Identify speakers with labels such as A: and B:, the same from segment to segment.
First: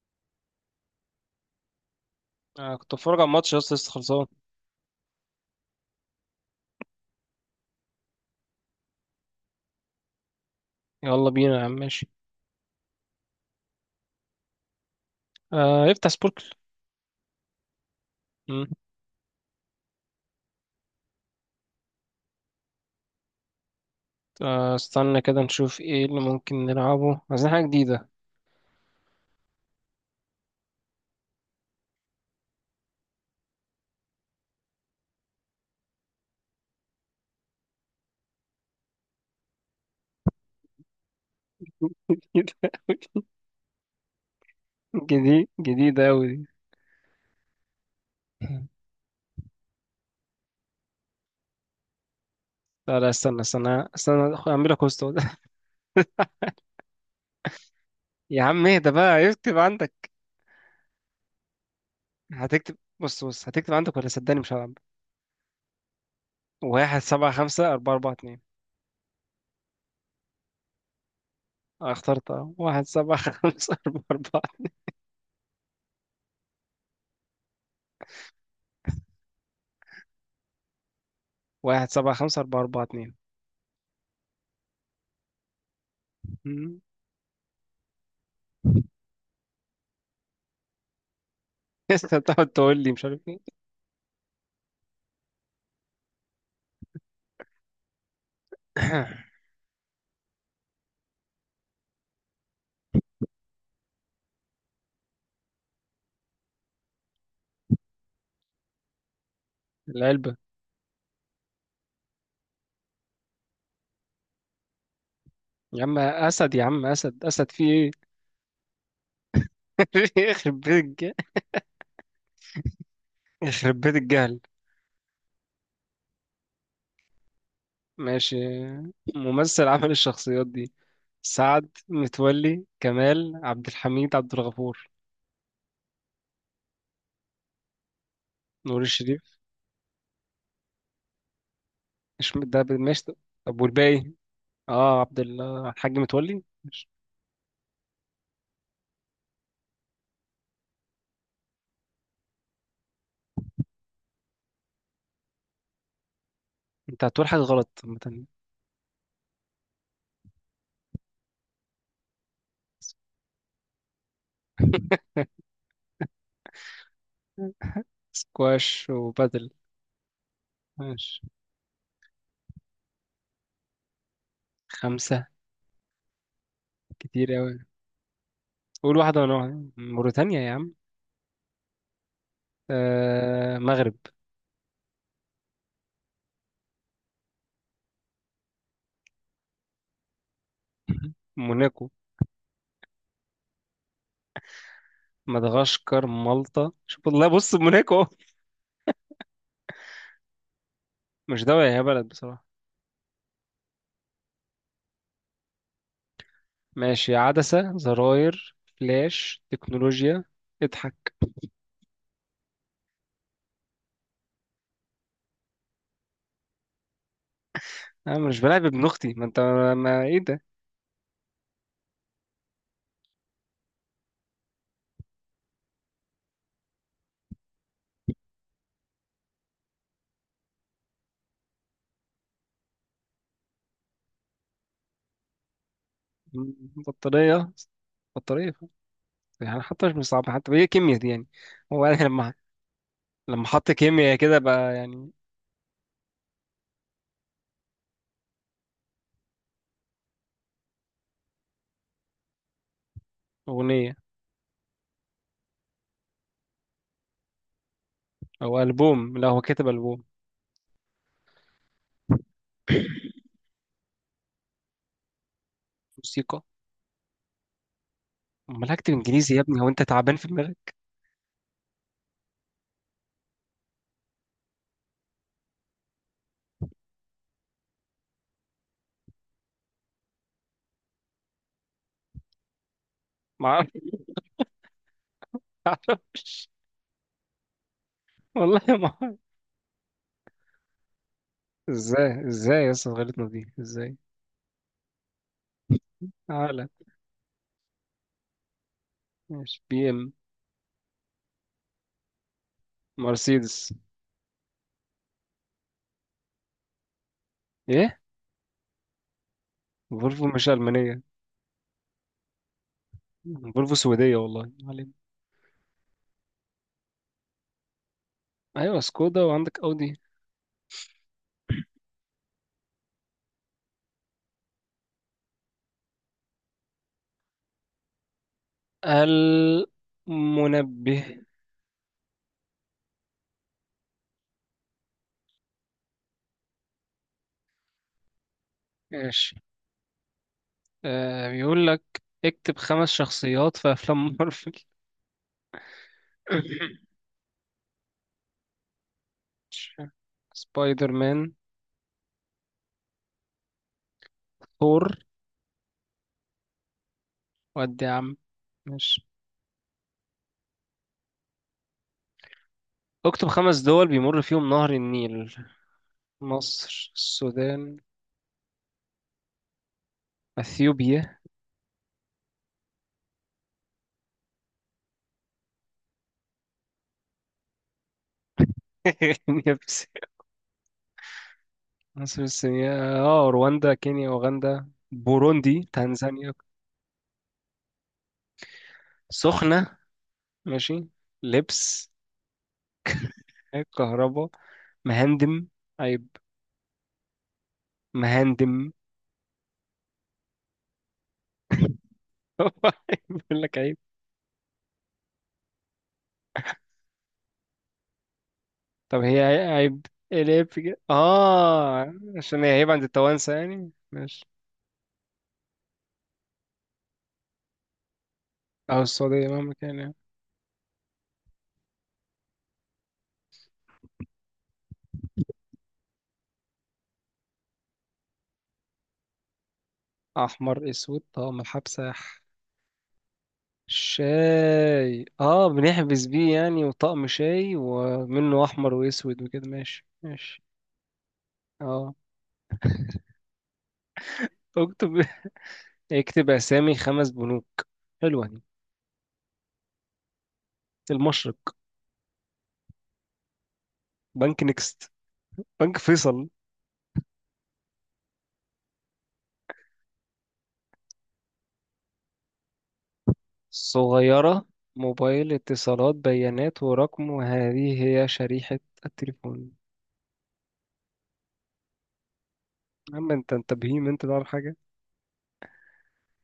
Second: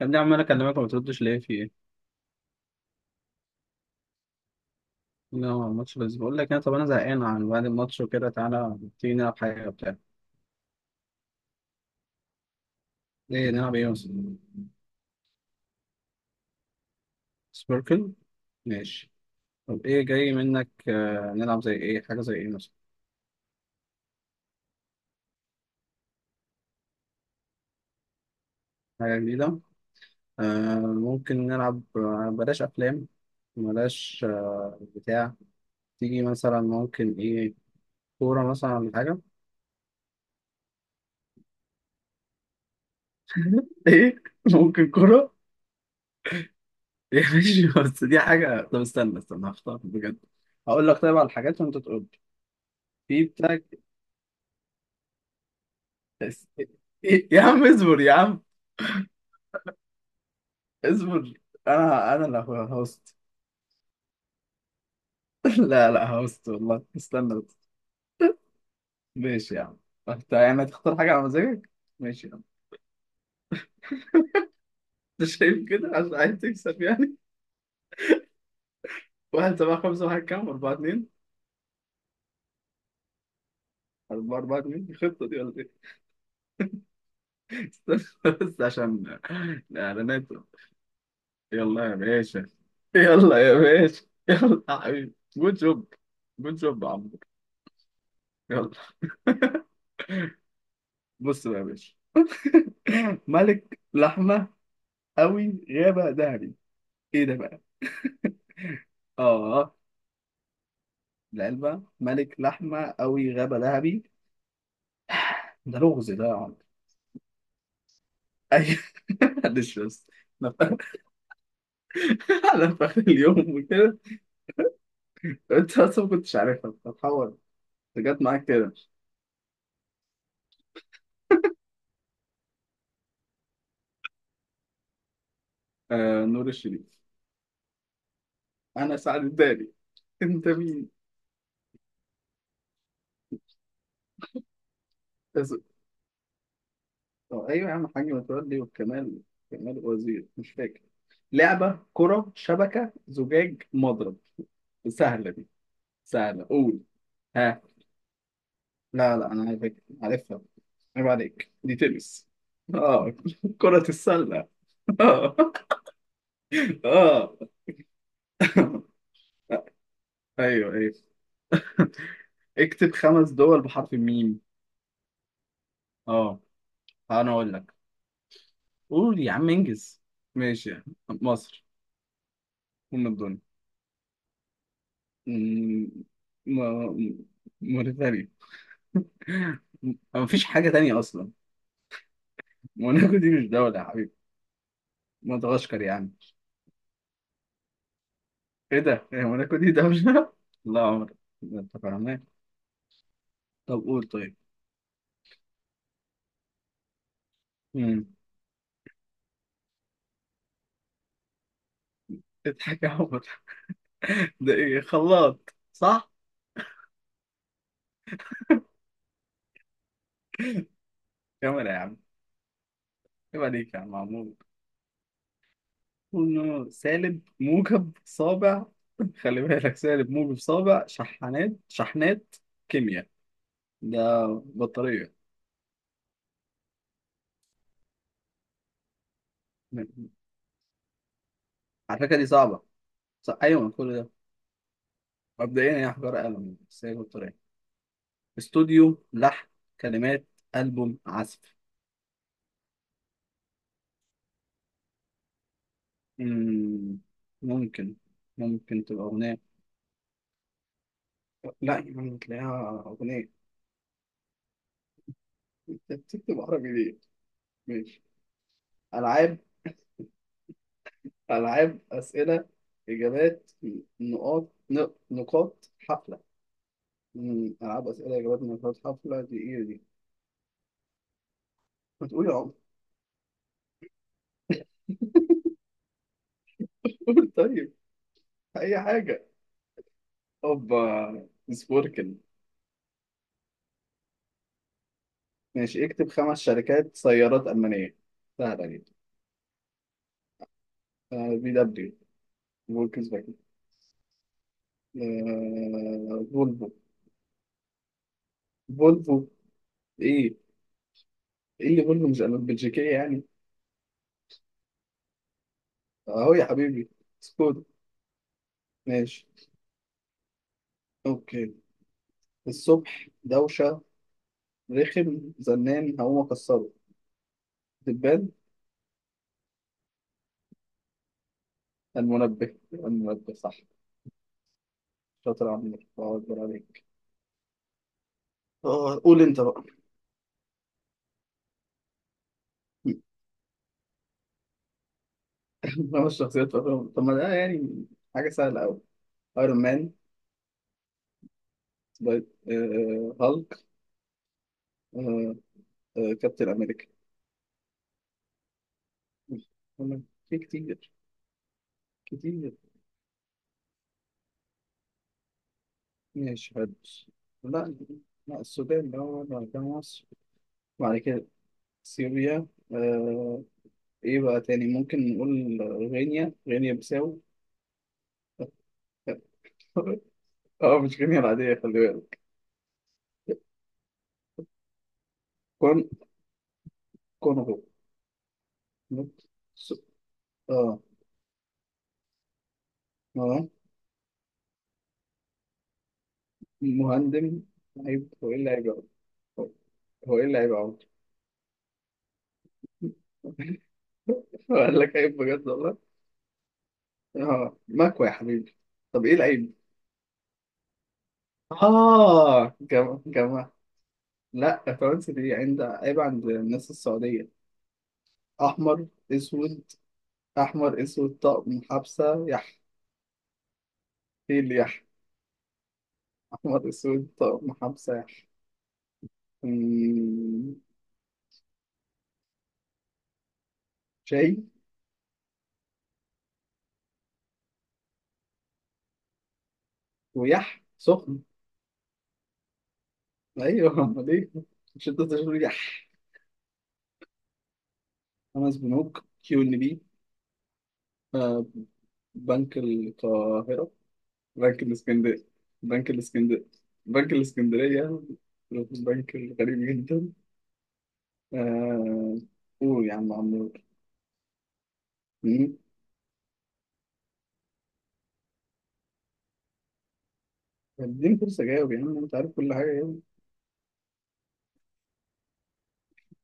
A: يا ابني، عمال اكلمك وما بتردش ليه؟ في ايه؟
B: آه، كنت بتفرج على الماتش لسه لسه خلصان.
A: لا، هو الماتش بس. بقول لك انا، طب انا زهقان. عن بعد الماتش وكده تعالى، تيجي نلعب حاجه وبتاع.
B: يلا بينا يا عم. ماشي.
A: ايه نلعب ايه مثلا؟
B: آه افتح سبوركل.
A: سبيركل؟
B: مم.
A: ماشي. طب ايه جاي منك؟ نلعب زي ايه، حاجه زي ايه مثلا؟
B: آه استنى كده نشوف ايه اللي ممكن نلعبه، عايزين حاجة جديدة.
A: حاجه جديده. ممكن نلعب، بلاش افلام. بلاش بتاع. تيجي مثلا ممكن ايه؟ كوره مثلا ولا حاجه؟
B: جديدة أوي.
A: ايه، ممكن كوره؟
B: جديدة أوي دي.
A: إيه، ماشي، بس دي حاجه. طب استنى استنى هختار بجد. هقول لك طيب على الحاجات وانت تقول.
B: لا لا
A: في
B: استنى
A: بتاع.
B: استنى استنى، أعملها كوست.
A: بس- يا عم اصبر، يا
B: يا
A: عم
B: عم اهدى بقى، اكتب عندك.
A: اصبر. انا اللي
B: هتكتب
A: هوست.
B: بص بص، هتكتب عندك ولا صدقني مش هلعب.
A: لا لا، هوست والله،
B: واحد سبعة
A: استنى
B: خمسة
A: بس.
B: أربعة أربعة اتنين
A: ماشي يا عم. انت يعني هتختار حاجة على مزاجك؟
B: أنا
A: ماشي
B: اخترت
A: يا عم.
B: أهو. واحد سبعة خمسة أربعة أربعة.
A: انت شايف كده عشان عايز تكسب يعني. واحد سبعة خمسة واحد كام أربعة اتنين؟
B: 175442.
A: أربعة أربعة اتنين؟ الخطة دي ولا إيه؟
B: مم.
A: استنى بس، عشان الإعلانات. يلا يا
B: لسه
A: باشا.
B: بتقعد تقول لي مش عارف ايه.
A: يلا يا باشا. يلا يا حبيبي، جود جوب. جود جوب يا عمرو. يلا. بص بقى يا باشا. ملك لحمة، أوي غابة ذهبي. إيه ده بقى؟ آه.
B: العلبة.
A: العلبة، ملك لحمة، أوي غابة ذهبي. ده
B: يا عم
A: لغز ده يا
B: أسد
A: عم.
B: يا عم أسد، أسد في إيه؟
A: أيوه. معلش بس. أنا
B: يخرب بيت
A: ف- أنا في آخر اليوم
B: يخرب بيت
A: وكده.
B: الجهل.
A: أنت أصلا ما كنتش عارفها بتتحول. أنت جت
B: ماشي.
A: معاك كده.
B: ممثل عمل الشخصيات دي، سعد متولي، كمال عبد الحميد، عبد الغفور.
A: آه، نور الشريف.
B: نور
A: أنا
B: الشريف.
A: سعد الدالي. أنت مين؟
B: مش ده ماشي طب. طب والباقي. اه
A: بس-
B: الحاج متولي مش.
A: آه، أيوه يا عم، حاج متولي والكمال. كمال وزير، مش فاكر. لعبة كرة شبكة زجاج مضرب. سهلة دي، سهلة، قول.
B: انت هتقول حاجة
A: ها.
B: غلط. عامة.
A: لا لا، انا عارف، عارفها. عيب عليك، دي تنس. اه كرة السلة. اه اه.
B: سكواش وبادل.
A: ايوه ايوه.
B: ماشي.
A: اكتب خمس دول بحرف الميم.
B: خمسة
A: اه، انا
B: كتير
A: اقول
B: أوي.
A: لك.
B: قول واحدة
A: قول يا
B: وأنا
A: عم،
B: واحدة،
A: انجز.
B: موريتانيا يا
A: ماشي
B: عم.
A: يا عم. مصر، ام الدنيا.
B: آه مغرب.
A: مم، م- موريتانيا. ما فيش حاجة تانية أصلا.
B: موناكو،
A: موناكو دي مش دولة يا حبيبي. مدغشقر يا
B: مدغشقر،
A: عم.
B: مالطا، شوف والله، بص موناكو أهو.
A: إيه ده؟ هي موناكو دي دولة؟ لا عمر.
B: مش
A: ده
B: دولة،
A: أنت
B: هي بلد
A: فاهمان.
B: بصراحة.
A: طب قول طيب.
B: ماشي. عدسة،
A: مم.
B: زراير، فلاش، تكنولوجيا. اضحك.
A: اضحك يا عمر. ده ايه، خلاط؟ صح،
B: انا مش بلعب ابن اختي ما انت. ما ايه ده؟
A: كاميرا يا عم. عيب عليك يا عم، عمود. إنه سالب موجب صابع. خلي بالك، سالب موجب صابع شحنات شحنات. كيمياء، ده بطارية.
B: بطارية. بطارية. يعني حتى مش صعب، حتى هي كيمياء دي يعني. هو
A: على
B: انا
A: فكرة دي
B: لما
A: صعبة. صح.
B: لما
A: أيوة،
B: حط
A: من كل ده.
B: كيمياء كده بقى يعني.
A: مبدئيا هي حجارة قلم بس هي بطارية. استوديو، لحن، كلمات، ألبوم، عزف.
B: اغنية.
A: مم، ممكن
B: او
A: ممكن تبقى
B: البوم. لا هو
A: أغنية.
B: كاتب البوم.
A: لا يا عم، تلاقيها أغنية. أنت بتكتب
B: موسيقى.
A: عربي ليه؟ ماشي.
B: امال هكتب انجليزي
A: ألعاب.
B: يا ابني؟ هو انت تعبان في دماغك؟
A: ألعاب، أسئلة، إجابات، نقاط، نقاط حفلة. ألعاب أسئلة إجابات نقاط حفلة، دي إيه دي؟ ما تقول يا عمر.
B: ما اعرفش.
A: قول طيب،
B: والله
A: أي
B: ما.
A: حاجة. أوبا
B: ازاي،
A: سبوركل.
B: ازاي اصلا غلطنا دي ازاي.
A: ماشي. اكتب خمس
B: اعلى.
A: شركات سيارات ألمانية، سهلة جدا.
B: ماشي، بي ام،
A: بي دبليو، فولكس فاجن.
B: مرسيدس.
A: فولفو.
B: ايه،
A: فولفو
B: فولفو
A: إيه؟
B: مش المانيه.
A: إيه اللي فولفو مش بلجيكية يعني؟
B: فولفو سويديه والله، ما علينا.
A: أهو يا حبيبي. سكودا.
B: ايوه سكودا،
A: ماشي.
B: وعندك اودي.
A: أوكي. الصبح دوشة، رخم زنان، هقوم أكسره دبان.
B: المنبه.
A: المنبه. المنبه صح، شاطر يا عمرو، الله أكبر عليك. قول
B: ماشي.
A: أنت بقى.
B: بيقول لك اكتب 5 شخصيات في افلام مارفل.
A: خمس شخصيات في أفلام؟ طب ما ده يعني حاجة سهلة أوي. أيرون
B: مش عارف.
A: مان.
B: سبايدر مان.
A: هالك.
B: ثور.
A: آه، كابتن أمريكا.
B: ودي يا عم. ماشي.
A: أنا في كتير، كتير.
B: اكتب 5 دول بيمر فيهم نهر النيل.
A: ماشي حلو.
B: مصر،
A: لا
B: السودان،
A: لا، السودان ده هو بعد كده مصر. بعد
B: اثيوبيا.
A: كده سوريا. آه، إيه بقى تاني ممكن نقول؟ غينيا، غينيا بيساو.
B: كينيا.
A: اه، مش غنية العادية، خلي بالك.
B: مصر السنية. اه رواندا، كينيا، أوغندا، بوروندي،
A: كون
B: تنزانيا.
A: كونغو. نت- س-
B: سخنة.
A: اه.
B: ماشي. لبس،
A: اه،
B: كهرباء، مهندم، عيب،
A: مهندم. عيب. هو ايه اللي عيب
B: مهندم.
A: أوي؟ هو هو ايه اللي عيب أوي؟
B: بيقول لك عيب.
A: قال لك عيب، بجد والله. اه مكوى يا حبيبي.
B: طب
A: طب ايه
B: هي
A: العيب؟
B: عيب. ايه العيب في كده؟ اه عشان هي
A: اه،
B: عيب عند
A: جماعة
B: التوانسة
A: جماعة.
B: يعني. ماشي.
A: لا، فرنسا دي عند عيب عند الناس السعودية.
B: او
A: أحمر
B: السعودية مهما
A: أسود.
B: كان يعني.
A: أحمر أسود طقم حبسة يح. ايه اللي يح؟ أحمر أسود طقم حبسة يح. أمم،
B: احمر اسود طقم الحبسة.
A: شاي
B: شاي، اه بنحبس بيه يعني، وطقم شاي ومنه احمر واسود وكده. ماشي ماشي.
A: ويح سخن.
B: اه،
A: ايوه، امال ايه. مش
B: اكتب.
A: انت تقول لي؟
B: اكتب اسامي 5 بنوك. حلوة دي.
A: خمس بنوك، كيو ان بي. آه،
B: المشرق،
A: بنك القاهرة،
B: بنك
A: بنك
B: نكست،
A: الاسكندرية،
B: بنك
A: بنك
B: فيصل.
A: الاسكندرية، بنك الاسكندرية، البنك الغريب جدا. آه. قول يا عم عمور.
B: صغيرة. موبايل،
A: مم.
B: اتصالات، بيانات ورقم، وهذه هي شريحة التليفون.
A: اديني فرصة جاوب يا عم، انت عارف كل حاجة يعني.
B: أما أنت بهيم، أنت تعرف حاجة.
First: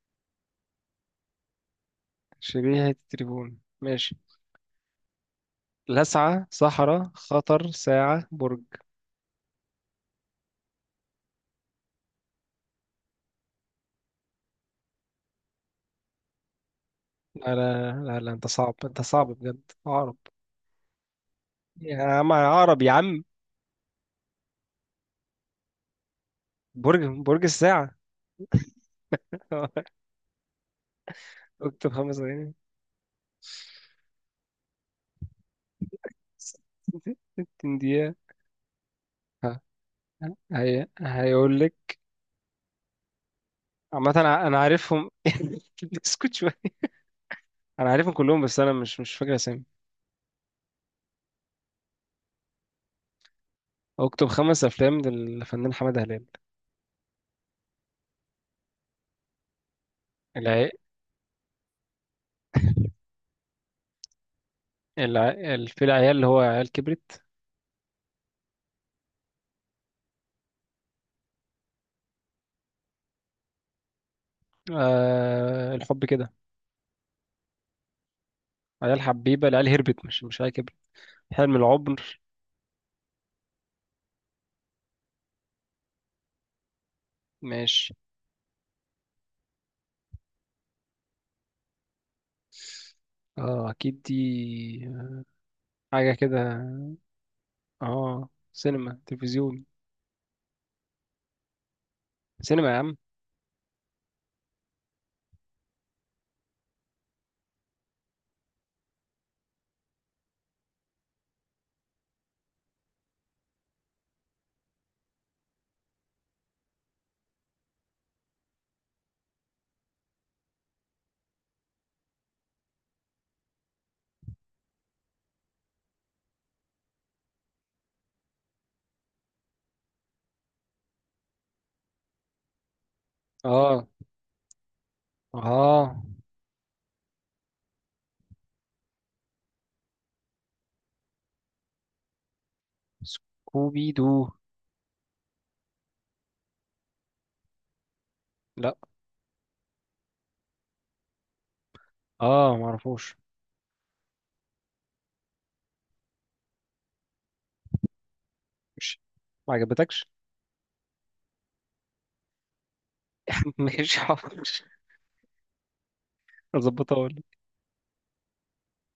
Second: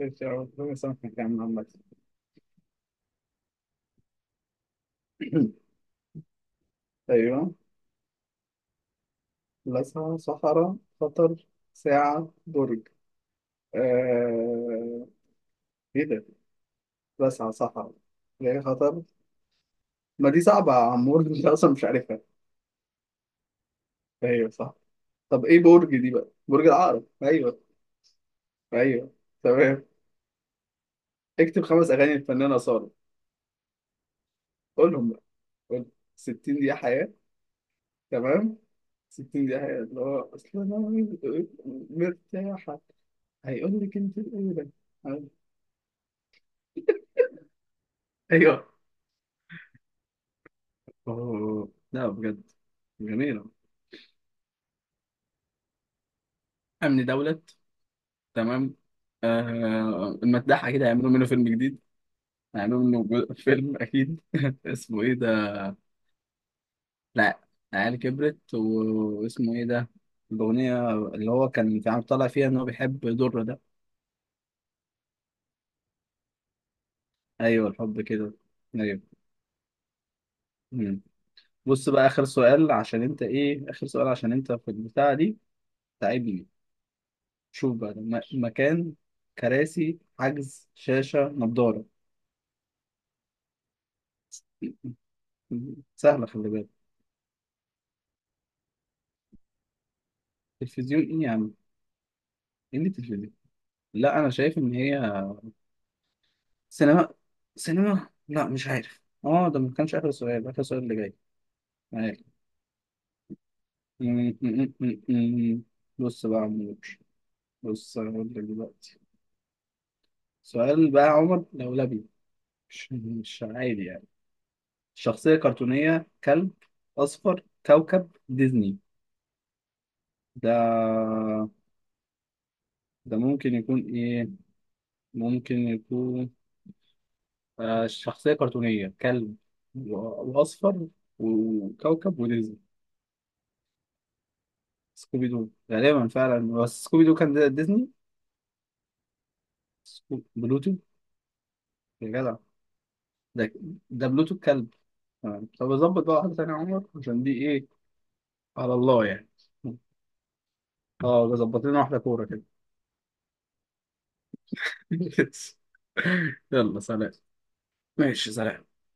A: ماشي يا عم، ربنا يسامحك يا عم عمال.
B: شريحة التليفون. ماشي. لسعة، صحراء،
A: ايوه.
B: خطر، ساعة، برج.
A: لسعة صحراء خطر ساعة برج. آه. ايه ده؟ لسعة
B: لا لا
A: صحراء،
B: لا، لا أنت
A: ليه
B: صعب أنت
A: خطر؟
B: صعب بجد، عقرب.
A: ما دي صعبة يا عم، برج انت اصلا مش
B: يا
A: عارفها.
B: عم عقرب يا عم.
A: ايوه صح. طب ايه برج دي بقى؟ برج
B: برج
A: العقرب،
B: برج
A: ايوه.
B: الساعة.
A: ايوه تمام. اكتب خمس
B: اكتب
A: اغاني
B: 5 دقايق.
A: الفنانة سارة، قولهم بقى، قول. 60 دقيقة، حياة.
B: 60 دقيقة.
A: تمام. 60 دقيقة حياة، اللي هو اصل انا
B: هي هيقول لك.
A: مرتاحة. هيقول لك
B: عامة
A: انت
B: أنا
A: الاولى.
B: عارفهم. اسكت شوية. انا عارفهم كلهم، بس انا
A: ايوه.
B: مش فاكر اسامي.
A: اوه لا، بجد جميلة.
B: اكتب 5 افلام للفنان حماده هلال.
A: امن دولة. تمام. آه،
B: العي...
A: المداحة كده هيعملوا منه فيلم جديد. هيعملوا منه فيلم اكيد. اسمه ايه
B: الع...
A: ده؟
B: في العيال اللي هو عيال كبرت.
A: لا، العيال كبرت واسمه ايه ده؟ الأغنية اللي هو كان في عم طالع فيها إن هو بيحب درة ده.
B: الحب كده.
A: أيوه، الحب كده.
B: عيال
A: أيوه.
B: حبيبه، العيال هربت، مش عيال كبرت.
A: مم.
B: حلم
A: بص بقى،
B: العمر.
A: آخر سؤال، عشان أنت إيه، آخر سؤال عشان أنت في البتاعة دي تعبني. شوف
B: ماشي.
A: بقى ده، مكان، كراسي، حجز، شاشة، نضارة.
B: اه اكيد دي،
A: مم.
B: حاجه
A: سهلة،
B: كده.
A: خلي بالك.
B: اه سينما تلفزيون.
A: تلفزيون إيه يا عم؟
B: سينما يا
A: إيه اللي
B: عم.
A: تلفزيون؟ لا، أنا شايف إن هي سينما. سينما. لا مش عارف، اه ده ما كانش آخر سؤال، آخر سؤال اللي جاي. بص بقى يا عمور، بص انا هقول لك دلوقتي. سؤال بقى يا عمر لولبي، مش عادي يعني. شخصية كرتونية، كلب أصفر، كوكب، ديزني. ده ده ممكن يكون
B: اه
A: إيه؟ ممكن
B: اه
A: يكون شخصية كرتونية، كلب وأصفر، وكوكب، وديزني.
B: سكوبي دو.
A: سكوبي دو غالبا فعلا، بس سكوبي دو كان ديزني؟
B: لا
A: بلوتو. يا جدع.
B: اه معرفوش.
A: ده ده بلوتو الكلب. تمام. طب ظبط بقى واحدة تانية يا عمر، عشان دي إيه، على
B: ماشي
A: الله يعني.
B: ما عجبتكش.
A: اه ظبط لنا واحدة كورة كده.
B: ماشي حاضر.
A: يلا
B: اظبطها
A: سلام.
B: اقول.
A: ماشي سلام.